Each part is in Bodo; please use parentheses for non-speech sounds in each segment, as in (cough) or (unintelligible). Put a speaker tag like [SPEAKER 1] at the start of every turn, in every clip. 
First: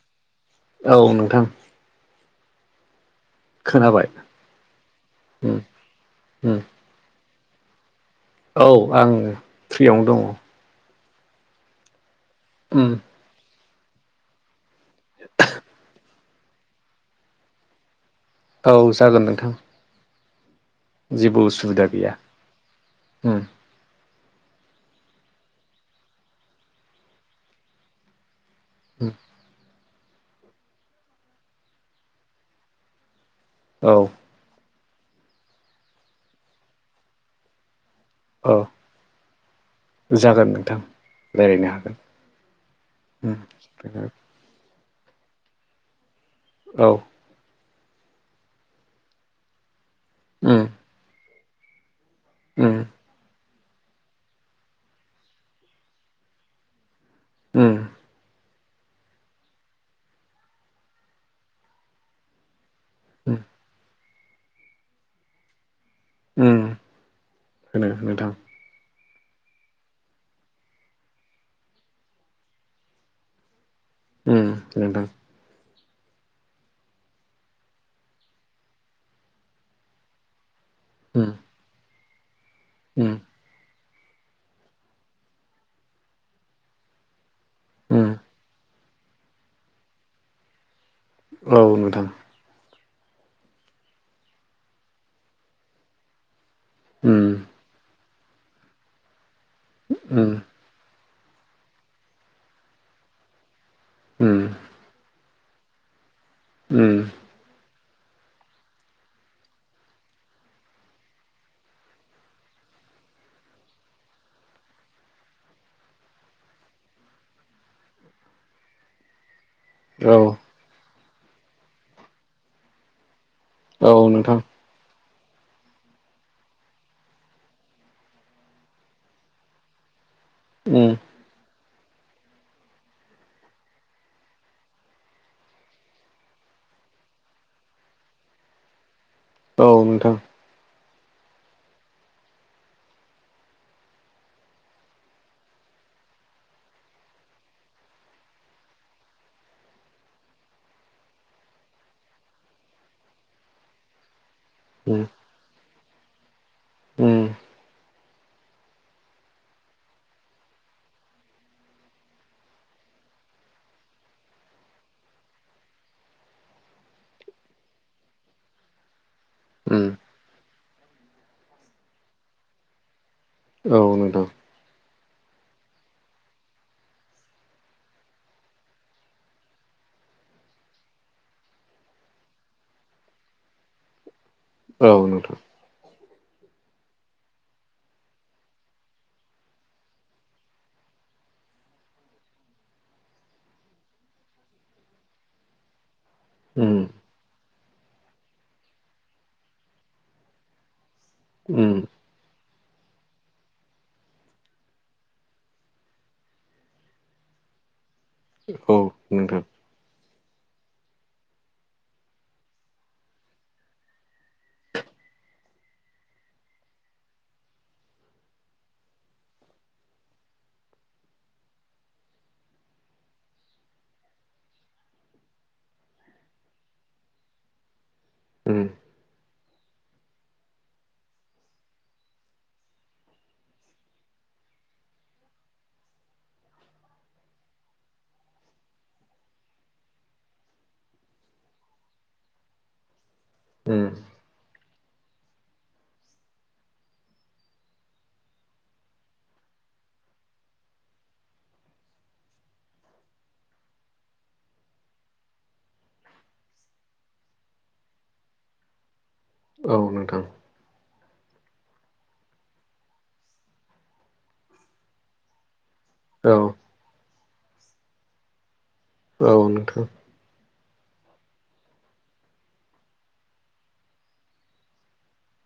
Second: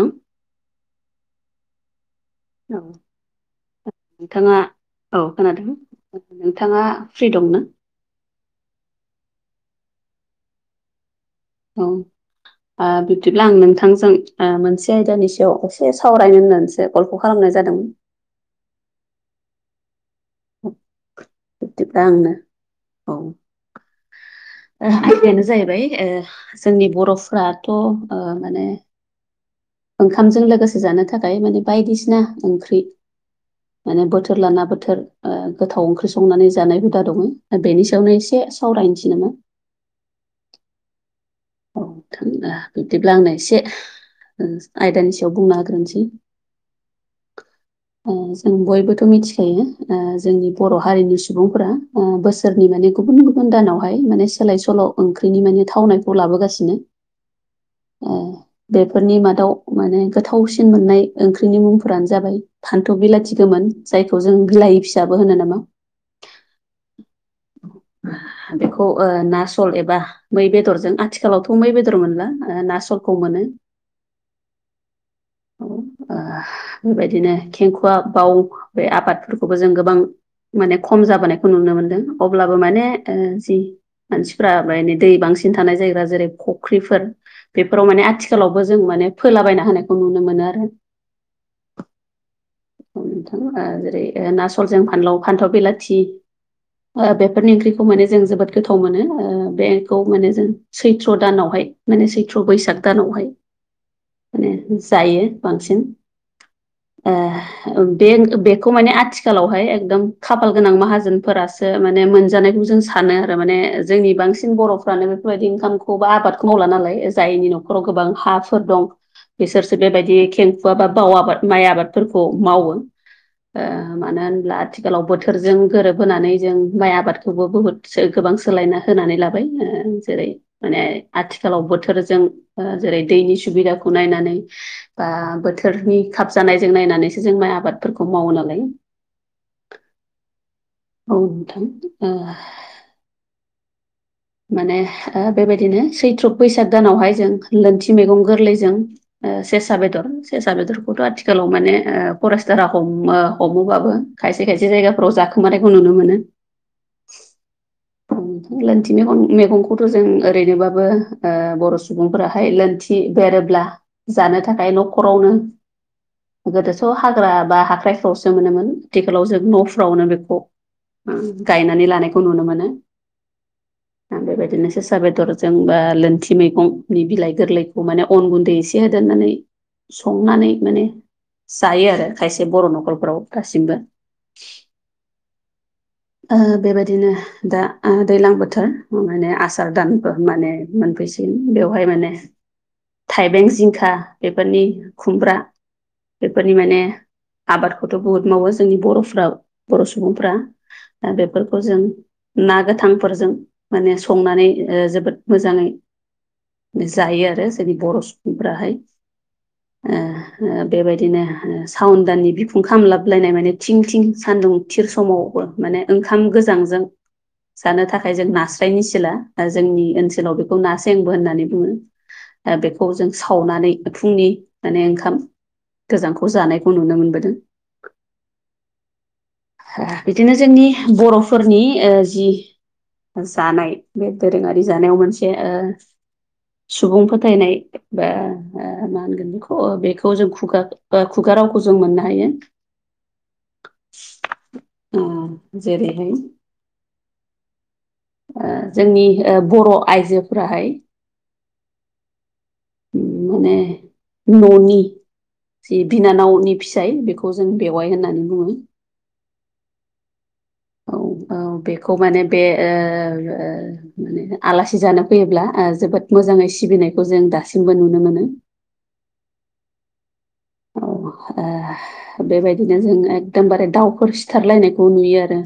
[SPEAKER 1] औ
[SPEAKER 2] औ नोंथां।
[SPEAKER 1] औ
[SPEAKER 2] खोनाबाय
[SPEAKER 1] नोंथाङा औ
[SPEAKER 2] उम
[SPEAKER 1] खोनादों
[SPEAKER 2] उम
[SPEAKER 1] नोंथाङा फ्रि दं ना
[SPEAKER 2] औ आं फ्रियावनो दं
[SPEAKER 1] औ
[SPEAKER 2] उम
[SPEAKER 1] बिब्दिब्ला आं नोंथांजों मोनसे आयदानि सायाव एसे सावरायनो होननानैसो कलखौ खालामनाय जादोंमोन।
[SPEAKER 2] औ जागोन नोंथां
[SPEAKER 1] (inaudible)
[SPEAKER 2] जेबो उसुबिदा
[SPEAKER 1] बिब्दिब्ला
[SPEAKER 2] गैया
[SPEAKER 1] आंनो औ
[SPEAKER 2] उम
[SPEAKER 1] आयदायानो जाहैबाय जोंनि बर'फ्राथ' माने
[SPEAKER 2] उम
[SPEAKER 1] ओंखामजों लोगोसे जानो थाखाय माने बायदिसिना ओंख्रि
[SPEAKER 2] औ
[SPEAKER 1] माने बोथोर बोथोर लाना बोथोर गोथाव ओंख्रि संनानै जानाय हुदा दङ बेनि सायावनो एसे
[SPEAKER 2] औ
[SPEAKER 1] सावरायनोसै नामा?
[SPEAKER 2] जागोन नोंथां रायलायनो
[SPEAKER 1] औ
[SPEAKER 2] हागोन
[SPEAKER 1] नोंथां बिब्दिब्ला आंनो
[SPEAKER 2] उम
[SPEAKER 1] एसे आयदानि सायाव बुंनो हाग्रोनोसै
[SPEAKER 2] औ
[SPEAKER 1] जों बयबोथ' मिथिखायो जोंनि
[SPEAKER 2] उम
[SPEAKER 1] बर' हारिनि सुबुं सुबुंफोरा बोसोरनि
[SPEAKER 2] उम
[SPEAKER 1] माने गुबुन गुबुन दानावहाय माने सोलाय सोल' ओंख्रिनि माने थावनाय खौ लाबोगासिनो
[SPEAKER 2] उम
[SPEAKER 1] बेफोरनि मादाव माने गोथावसिन मोननाय ओंख्रिनि मुंफोरानो जाबाय फान्थ' बिलाथि गोमोन जायखौ जों बिलाायि फिसाबो होनो नामा
[SPEAKER 2] उम होन नोंथां
[SPEAKER 1] बेखौ ना सल एबा मै बेदरजों आथिखालावथ' मै बेदर मोनला ना सलखौ मोनो
[SPEAKER 2] उम नोंथां
[SPEAKER 1] बेबायदिनो खेंखुवा बााव बे आबादफोरखौबो जों गोबां माने खम
[SPEAKER 2] उम
[SPEAKER 1] जाबोनायखौ नुनो मोनदों अब्लाबो माने
[SPEAKER 2] उम
[SPEAKER 1] जि मानसिफ्रा ओमफ्राय दै बांसिन थानाय जायगा जेरै फुख्रिफोर बेफोराव माने
[SPEAKER 2] उम
[SPEAKER 1] आथिखालावबो जों माने फोलाबायना होनायखौ नुनो मोनो आरो
[SPEAKER 2] औ नोंथां
[SPEAKER 1] नोंथां जेरै नासलजों फानलाव फान्थाव बिलाथि
[SPEAKER 2] उम
[SPEAKER 1] बेफोरनि ओंख्रिखौ माने जों जोबोद गोथाव मोनो बेखौ माने
[SPEAKER 2] उम
[SPEAKER 1] जों सैथ्र' दानावहाय माने सैथ्र बैसाग दानावहाय
[SPEAKER 2] उम
[SPEAKER 1] माने जायो बांसिन
[SPEAKER 2] उम
[SPEAKER 1] बे बेखौ माने आथिखालावहाय एकदम खाफाल गोनां माहाजोनफोरासो माने मोनजानायखौ जों स सानो आरो माने जोंनि बांसिन बर'फ्रानो बेफोरबायदि इनखामखौ बा आबादखौ मावला नालाय जायैनि नन'ख फोराव गोबां हाफोर दं बिसोरसो
[SPEAKER 2] औ
[SPEAKER 1] बेबायदि खेंखुा बा बाव आबाद माइ आबादफोरखौ मावो
[SPEAKER 2] औ
[SPEAKER 1] मानो
[SPEAKER 2] नोंथां
[SPEAKER 1] होनब्ला आथिखालाव बोथोरजों गोरोबहोनानै जों माइ आबादखौबो बुहुद गोबां सोलायना हो होनानै लाबाय जेरै माने
[SPEAKER 2] उम
[SPEAKER 1] आथिखालाव बोथोरजों जेरै दैनि सुबिदाखौ नायनानै बा बोथोरनि खाब जानायजों नायनानैसो जों माइ आबादफोरखौ मावो नालाय
[SPEAKER 2] औ नोंथां
[SPEAKER 1] औ नोंथां माने बेबायदिनो सैथ्र' बैसाग दानावहाय जों लोनथि मैगं गोरलैजों सेसा बेदर सेेरसा बेदरखौथ' आथिखालाव माने फरायेस्टारा हमो हमोबाबो खायसे खायसे
[SPEAKER 2] उम
[SPEAKER 1] जायगाफोराव जाखोमानायखौ नुनो मोनो
[SPEAKER 2] उम
[SPEAKER 1] (unintelligible) थि मग मैगंखौथ' जों ओरैनोबाबो बर' सुबुंफोराहाय लोनथि बेरोब्ला जानो थाखाय न'खरावनो गोदोथ' हाग्रा बा हाख्राइफ्रावसो मोनोमोन आथिखालाव जों
[SPEAKER 2] उम
[SPEAKER 1] न'फ्रावनो बेखौ गायनानै लानायखौ नुनो मोनो
[SPEAKER 2] औ नोंथां
[SPEAKER 1] बेबायदिनो ससाा बेदरजों बा लोनथि मैगंनि बिलाइ गोरलैखौ माने अन गुन्दै एसे होदेरनानै संनानै माने जायो आरो खायसे बर' न'खरफ्राव दासिमबो
[SPEAKER 2] औ नोंथां
[SPEAKER 1] बेबायदिनो दा दैज्लां बोथोर माने आसार दानफोर माने मोनफैसिगन बेवहाय माने थाइबें जिंखा बेफोरनि खुमब्रा बेफोरनि
[SPEAKER 2] उम
[SPEAKER 1] माने आबादखौथ' बुहुद मावो जोंनि बर'फाव बर' सुबुंफ्रा दा बेफोरखौ
[SPEAKER 2] उम
[SPEAKER 1] जों ना गोथांफोरजों माने संनानै जोबोद मोजाङै जायो आरो जोंनि बर' सुबुंफोराहाय
[SPEAKER 2] औ नोंथां
[SPEAKER 1] बेबायदिनो सावन दानानि बिखुं खामलाबलायनाय माने थिं थिं सान्दुं थिर समावबो माने ओंखाम गोजांजों जानो थाखाय जों नास्रायनि सिला दा जोंनि ओनसोलाव बेखौ नाासेंबो होननानै बुङो बेखौ जों सावनानै फुंनि माने ओंखाम गोजांखौ जानायखौ नुनो मोनबोदों
[SPEAKER 2] उम
[SPEAKER 1] बिदिनो जोंनि बर'फोरनि जि जानाय बे दोरोङारि जानायाव मोनसे सुबुं फोथायनाय बा मा होनगोन बेखौ बेखौ जों खुगा खुगा रावखौ जों मोननो हायो
[SPEAKER 2] उम
[SPEAKER 1] जेरैहाय जोंनि बर' आइजोफोराहाय उम माने न'नि जि बिनानावनि फिसाय बेखौ जों बेवाइ होननानै बुङो
[SPEAKER 2] औ नोंथां
[SPEAKER 1] औ औ बेखौ माने बे माने आलासि जानो फैयोब्ला जोबोद
[SPEAKER 2] औ
[SPEAKER 1] मोजाङै सिबिनायखौ जों दासिमबो नुनो मोनो
[SPEAKER 2] औ नोंथां
[SPEAKER 1] औ आ बेबायदिनो जों एकदमबारे दाउफोर सिथारलायनायखौ नुयो आरो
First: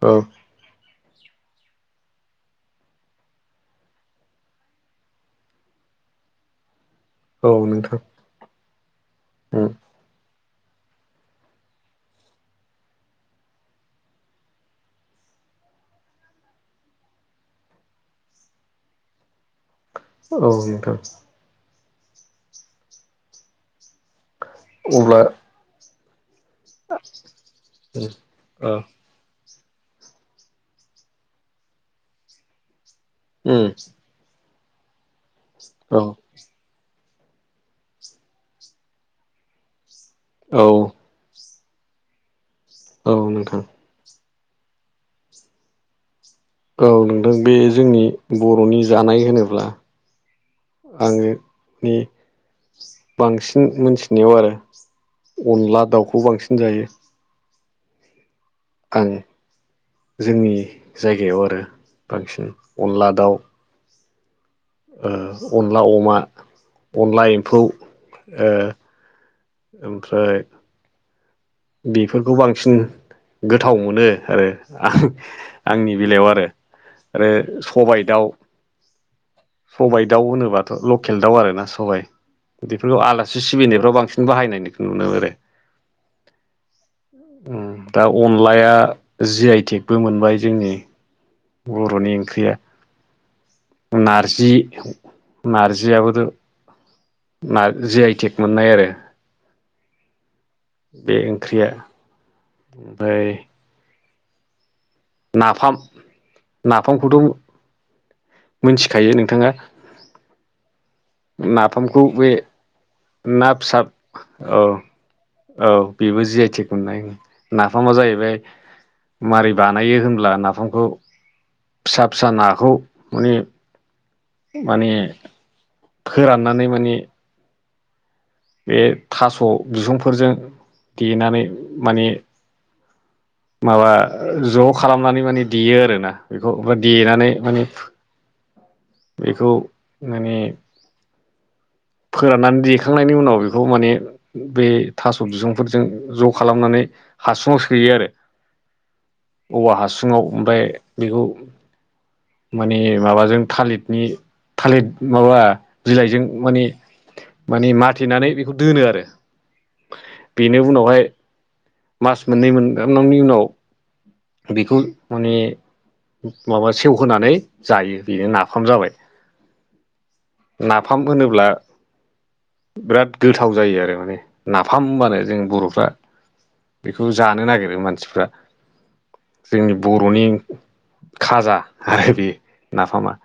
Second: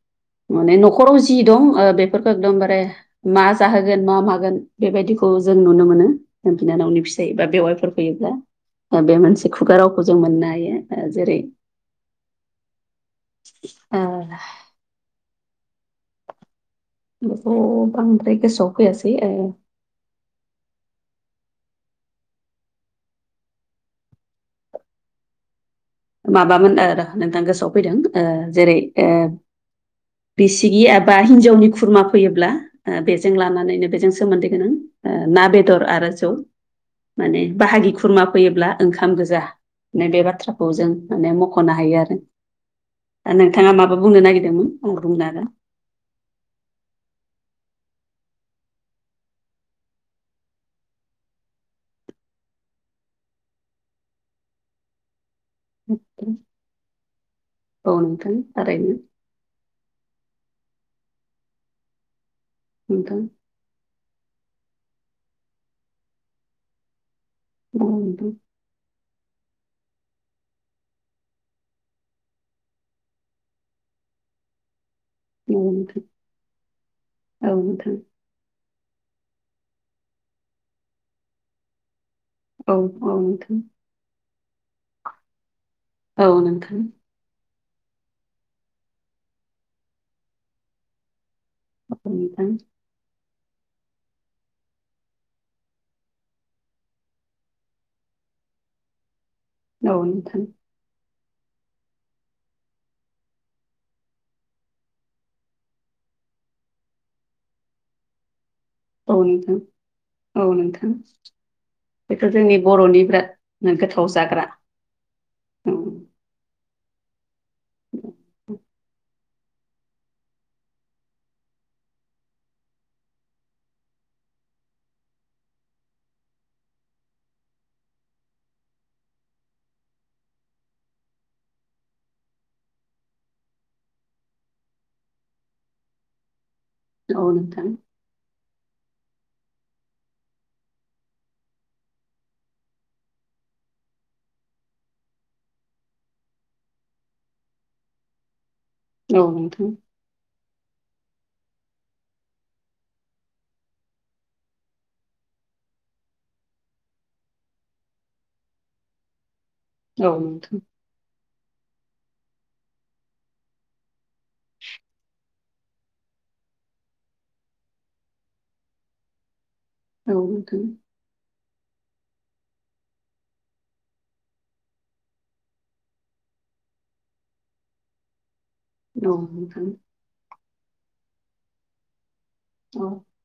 [SPEAKER 2] औ
[SPEAKER 1] माने न'खराव जि दं बेफोरखौ एकदमबारे मा जाहोगोन मा मागोन बेबायदिखौ जों नुनो मोनो बिनानावनि फिसा बा
[SPEAKER 2] औ
[SPEAKER 1] बेवाइफोर
[SPEAKER 2] नोंथां
[SPEAKER 1] फैयोब्ला बे मोनसे
[SPEAKER 2] उम
[SPEAKER 1] खुगा रावखौ जों मोननो हायो। जेर ओ बेखौ बांद्राय गोसोआव फैयासै
[SPEAKER 2] औ नोंथां अब्ला
[SPEAKER 1] माबामोन नोंथां गोसोआव फैदों जेरै
[SPEAKER 2] ओ
[SPEAKER 1] बिसिगि एबा हिन्जावनि खुरमा फैयोब्ला बे जों
[SPEAKER 2] उम
[SPEAKER 1] लानानैनो बेजों सोमोन्दो गोनां ना बेदर
[SPEAKER 2] औ
[SPEAKER 1] आरो जौ माने बाहागि खुरमा फैयोब्ला ओंखाम गोजा होननाय बे
[SPEAKER 2] औ
[SPEAKER 1] बाथ्राखौ जों माने मख'नो हायो आरो दा
[SPEAKER 2] नोंथां
[SPEAKER 1] नोंथाङा माबा बुंनो नागिरदोंमोन आंबो बुंनो आरो ना
[SPEAKER 2] औ नोंथां बे जोंनि बर'नि जानाय होनोब्ला आङो बांसिन मोनथिनायाव आरो अनला दाउखौ
[SPEAKER 1] हागोन
[SPEAKER 2] बांसिन जायो।
[SPEAKER 1] औ नोंथां थारैनो
[SPEAKER 2] आं जोंनि जायगायाव आरो बांसिन अनला
[SPEAKER 1] नोंथां
[SPEAKER 2] दाउ अनला अमा अनला एम्फौ
[SPEAKER 1] औ नोंथां
[SPEAKER 2] ओमफ्राय बेफोरखौ बांसिन गोथाव मोनो आरो आ
[SPEAKER 1] औ
[SPEAKER 2] आंनि
[SPEAKER 1] नोंथां
[SPEAKER 2] बेलायाव आरो आरो
[SPEAKER 1] औ नोंथां
[SPEAKER 2] सबाय दाउ सबायाइ दाउ होनोबाथ' लकेल दाउ आरो ना सबाय
[SPEAKER 1] औ
[SPEAKER 2] बेफोरखौ
[SPEAKER 1] नोंथां
[SPEAKER 2] आलासि सिबिनायफ्राव बांसिन बाहायनायखौ नुनो मोन आरोै
[SPEAKER 1] औ नोंथां
[SPEAKER 2] दा अनलाया जि आइ टेकबो मोनबाय जोंनि बर'नि ओंख्रिया नारजि नारजियाबोथ' ना जि आइ टेक मोननाय आरो
[SPEAKER 1] औ नोंथां
[SPEAKER 2] बे ओंख्रिया ओमफ्राय नाफाम नाफामखौथ' मिथिखायो
[SPEAKER 1] औ
[SPEAKER 2] नोंथाङा
[SPEAKER 1] नोंथां औ नोंथां
[SPEAKER 2] नाफामखौ
[SPEAKER 1] बेथ'
[SPEAKER 2] बे
[SPEAKER 1] जोंनि बर'नि
[SPEAKER 2] ना फिसा
[SPEAKER 1] बिराद गोथाव जाग्रा
[SPEAKER 2] औ औ बेबो जि आइ टि खनाय नाफामा जाहैबाय मारै बानायो होनब्ला नाफामखौ फिसा फिसा नाखौ माने माने फोराननानै माने बे थास' बिसुंफोरजों देनानै माने माबा ज' खालामनानै माने देयो आरोना बेखौ बा देनानै
[SPEAKER 1] औ
[SPEAKER 2] माने
[SPEAKER 1] नोंथां
[SPEAKER 2] बेखौ माने फोराननानै देखांनायनि उनाव बेखौ माने बे थास' बिसुंफोरजों ज' खालामनानै हासुङाव सोयो आरो
[SPEAKER 1] औ नोंथां
[SPEAKER 2] औवा हासुङाव ओमफ्राय बेखौ माने माबाजों थालिरनि थालिर माबा बिलाइजों माने माने माथेनानै बेखौ दोनो आरो
[SPEAKER 1] औ नोंथां
[SPEAKER 2] बेनि उनावहाय मास मोननै मोनगांनांनायनि उनाव बेखौ माने माबा सेव होनानै जायो बेनो नाफाम जाबाय
[SPEAKER 1] औ
[SPEAKER 2] नाफाम होनोब्ला बिराद गोथाव जायो आरो माने नाफाम होनबानो जों बर'फ्रा बेखौ जानो नागिरो मानसिफ्रा
[SPEAKER 1] औ नोंथां
[SPEAKER 2] जोंनि बर'नि खाजा आरो बे
[SPEAKER 1] औ
[SPEAKER 2] नाफामा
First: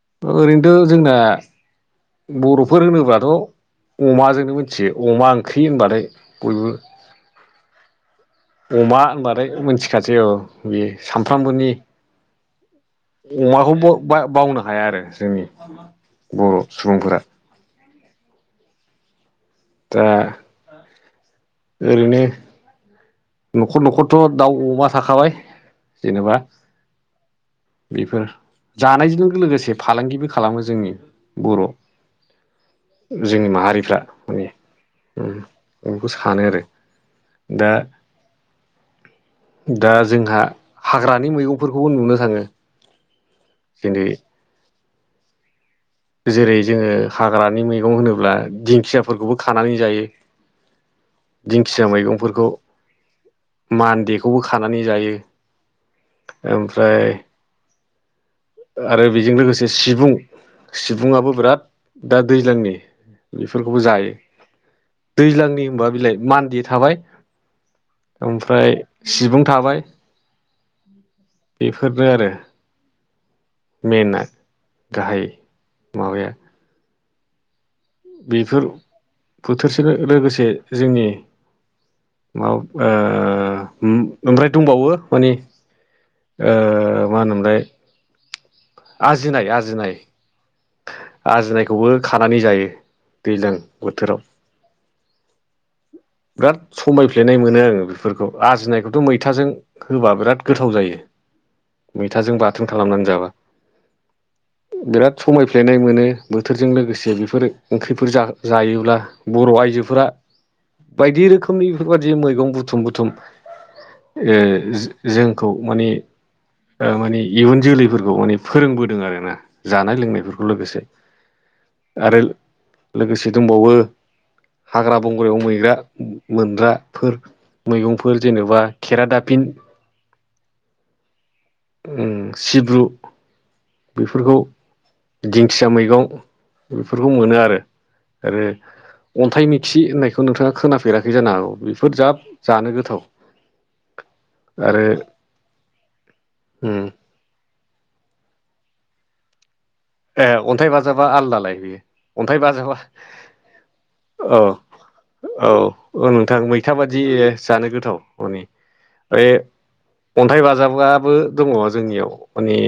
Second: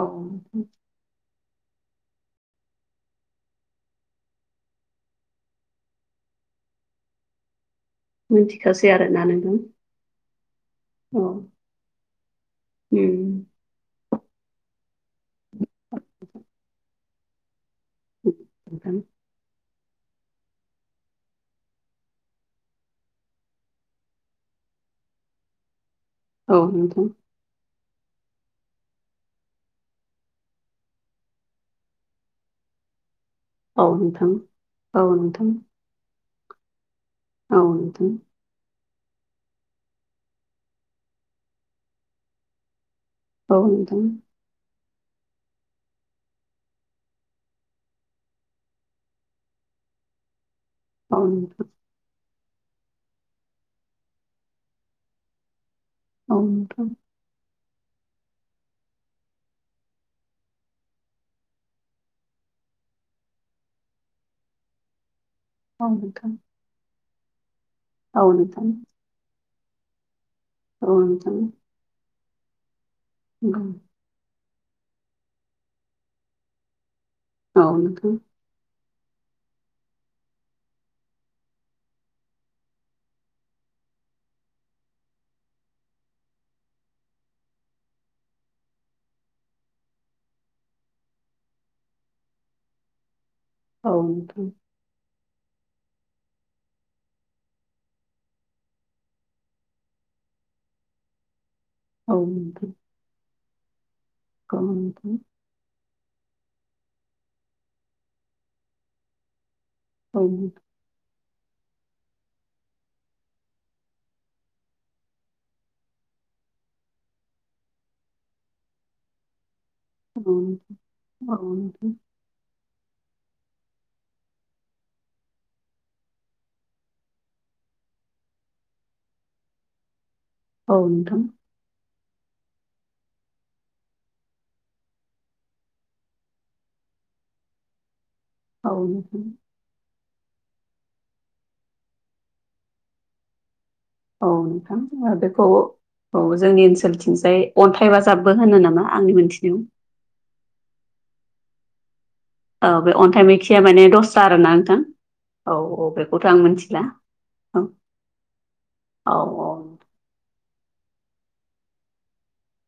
[SPEAKER 1] औ नोंथां
[SPEAKER 2] ओरैनोथ' जोंना बर'फोर होनोब्लाथ' अमाजोंनो मिथियो अमा ओंख्रि होनबालथाय बयबो
[SPEAKER 1] मिथिखासै आरोना ना नोंथां
[SPEAKER 2] खाथि औ बे
[SPEAKER 1] औ
[SPEAKER 2] सानफ्रामबोनि
[SPEAKER 1] उम
[SPEAKER 2] अमाखौबो बावनो हाया आरो जोंनि बर' सुबुंफोरा
[SPEAKER 1] (unintelligible)
[SPEAKER 2] दा ओरैनो न'खर न'खरथ' दाउ अमा थाखाबाय जेनेबा
[SPEAKER 1] औ नोंथां
[SPEAKER 2] बेफोर जानायजों लोगोसे फालांगिबो खालामो जोंनि बर'
[SPEAKER 1] (inaudible)
[SPEAKER 2] जोंनि
[SPEAKER 1] औ
[SPEAKER 2] माहारिफ्रा
[SPEAKER 1] नोंथां
[SPEAKER 2] माने
[SPEAKER 1] औ नोंथां
[SPEAKER 2] आं बेखौ सानो आरो दा दा जोंहा हाग्रानि मैगंफोरखौबो नुनो थाङो
[SPEAKER 1] ब द
[SPEAKER 2] जेरै जेरै जोङो हाग्रानि मैगं होनोब्ला दिंखियाफोरखौबो खानानै जायो
[SPEAKER 1] औ नोंथां
[SPEAKER 2] दिंखिया मैगंफोरखौ मानदेखौबो खानानै जायो।
[SPEAKER 1] औ नोंथां औ नोंथां
[SPEAKER 2] ओमफ्राय आरो बेजों लोगोसे सिबुं सिबुङआो बिराद दा दैज्लांनि बेफोरखौबो जायो दैज्लांनि होनबा
[SPEAKER 1] औ
[SPEAKER 2] बिलाइ
[SPEAKER 1] नोंथां
[SPEAKER 2] मान्दि थाबाय
[SPEAKER 1] औ नोंथां
[SPEAKER 2] ओमफ्राय सिबुं थाबाय
[SPEAKER 1] औ नोंथां
[SPEAKER 2] बेफोरनो आरो
[SPEAKER 1] (inaudible)
[SPEAKER 2] मना गाहाय मावाबाया
[SPEAKER 1] औ नोंथां।
[SPEAKER 2] बेफोर बोथोरसेनो लोगोसे जोंनि म ओमफ्राय दंबावो मानि मा होनोमलाय आजिनाय आजिनाय आजिनायखौबो खानानै जायो। दैलां
[SPEAKER 1] औ द
[SPEAKER 2] बिराद समायफ्लेनाय मोनो आङो बेफोरखौ आरजिनायखौथ' मैथाजों होबा बिराद गोथाव जायो।
[SPEAKER 1] औ
[SPEAKER 2] मैथाजों बाथोन
[SPEAKER 1] नोंथां
[SPEAKER 2] खालामनानै जाबा
[SPEAKER 1] औ नोंथां
[SPEAKER 2] बिराद समाय गफ्लेनाय मोनो बोथोरजों लोगोसे बेफोर ओंख्रिफोर जायोब्ला बर' आइजोफोरा
[SPEAKER 1] (inaudible)
[SPEAKER 2] बायदि रोखोमनि बेफोरबाददि मैगं बुथुम बुथुम जोंखौ माने माने इयुन जोलैफोरखौ माने फोरोंबोदों आर ना जानाय लोंनायफोरखौ लोगोसे
[SPEAKER 1] औ नोंथां
[SPEAKER 2] आरो लोगोसे दंबावो हाग्रा बंग्रायाव मै गग्रा मोनग्राफोर मैगंफोर जेनेबा खेरा दाफिन
[SPEAKER 1] नोंथां
[SPEAKER 2] सिब्रु बेफोरखौ दिंखिया मैगं बेफोरखौ मोनो आरो आरो
[SPEAKER 1] औ नोंथां
[SPEAKER 2] अन्थाइ मिथि होननायखौ थ' नोंथाङा खोनाफेराखै जानो हागौ बेफोर जाब जानो गोथाव
[SPEAKER 1] औ नोंथां
[SPEAKER 2] आरो
[SPEAKER 1] ज बेखौ औ जोंनि
[SPEAKER 2] उम
[SPEAKER 1] ओनसोलथि थिसाय अन्थाइ बााजाबगबो होनो नामा आंनि मोनथिनायाव
[SPEAKER 2] ए अन्थाइ बाजाबा आलदालाय बेयो अन्थाइ
[SPEAKER 1] औ
[SPEAKER 2] बाजाबा
[SPEAKER 1] बे अन्थाइ मैखिया माने दसथ्रा आर
[SPEAKER 2] औ
[SPEAKER 1] ना नोंथां।
[SPEAKER 2] औ औ
[SPEAKER 1] बेखौथ' आं
[SPEAKER 2] नोंथां मैथा
[SPEAKER 1] मिथिला
[SPEAKER 2] बादि
[SPEAKER 1] औ
[SPEAKER 2] जानो गोथाव हनि
[SPEAKER 1] औ औ
[SPEAKER 2] अन्थाइ बाजाबाबो दङ जोंनियाव माने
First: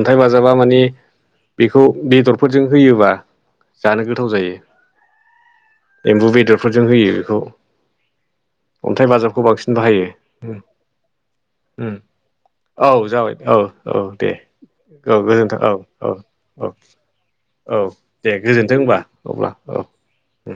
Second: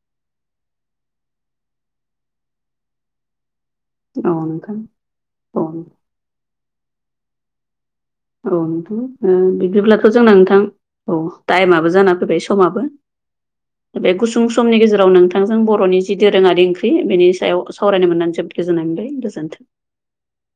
[SPEAKER 2] अन्थाइ बाजाबा माने बेखौ बेदरफोरजों होयोबा जानो गोथाव
[SPEAKER 1] औ
[SPEAKER 2] जायो‌।
[SPEAKER 1] नोंथां औ
[SPEAKER 2] एम्बु बेदरफोरजों होयो बेखौ
[SPEAKER 1] नोंथां
[SPEAKER 2] अन्थाइ
[SPEAKER 1] ओ
[SPEAKER 2] बाजाबखौ बांसिन बाहायो
[SPEAKER 1] बिदिब्लाथ' जोंना नोंथां औ टाइमाबो जाना फैबाय समाबो
[SPEAKER 2] औ जाबाय औ औ
[SPEAKER 1] बे
[SPEAKER 2] दे
[SPEAKER 1] गुसुं समनि गेजेराव
[SPEAKER 2] औ
[SPEAKER 1] नोंथांजों
[SPEAKER 2] गोजोनथों औ
[SPEAKER 1] बर'नि
[SPEAKER 2] औ औ
[SPEAKER 1] जि दोरोङारि
[SPEAKER 2] औ
[SPEAKER 1] ओंख्रि बेनि सायाव
[SPEAKER 2] औ
[SPEAKER 1] सावरायनो
[SPEAKER 2] दे
[SPEAKER 1] मोननानै जोबोद
[SPEAKER 2] गोजोनथों
[SPEAKER 1] गोजोननाय
[SPEAKER 2] होनबा
[SPEAKER 1] मोनबाय गोजोन्थों
[SPEAKER 2] अब्ला औ उम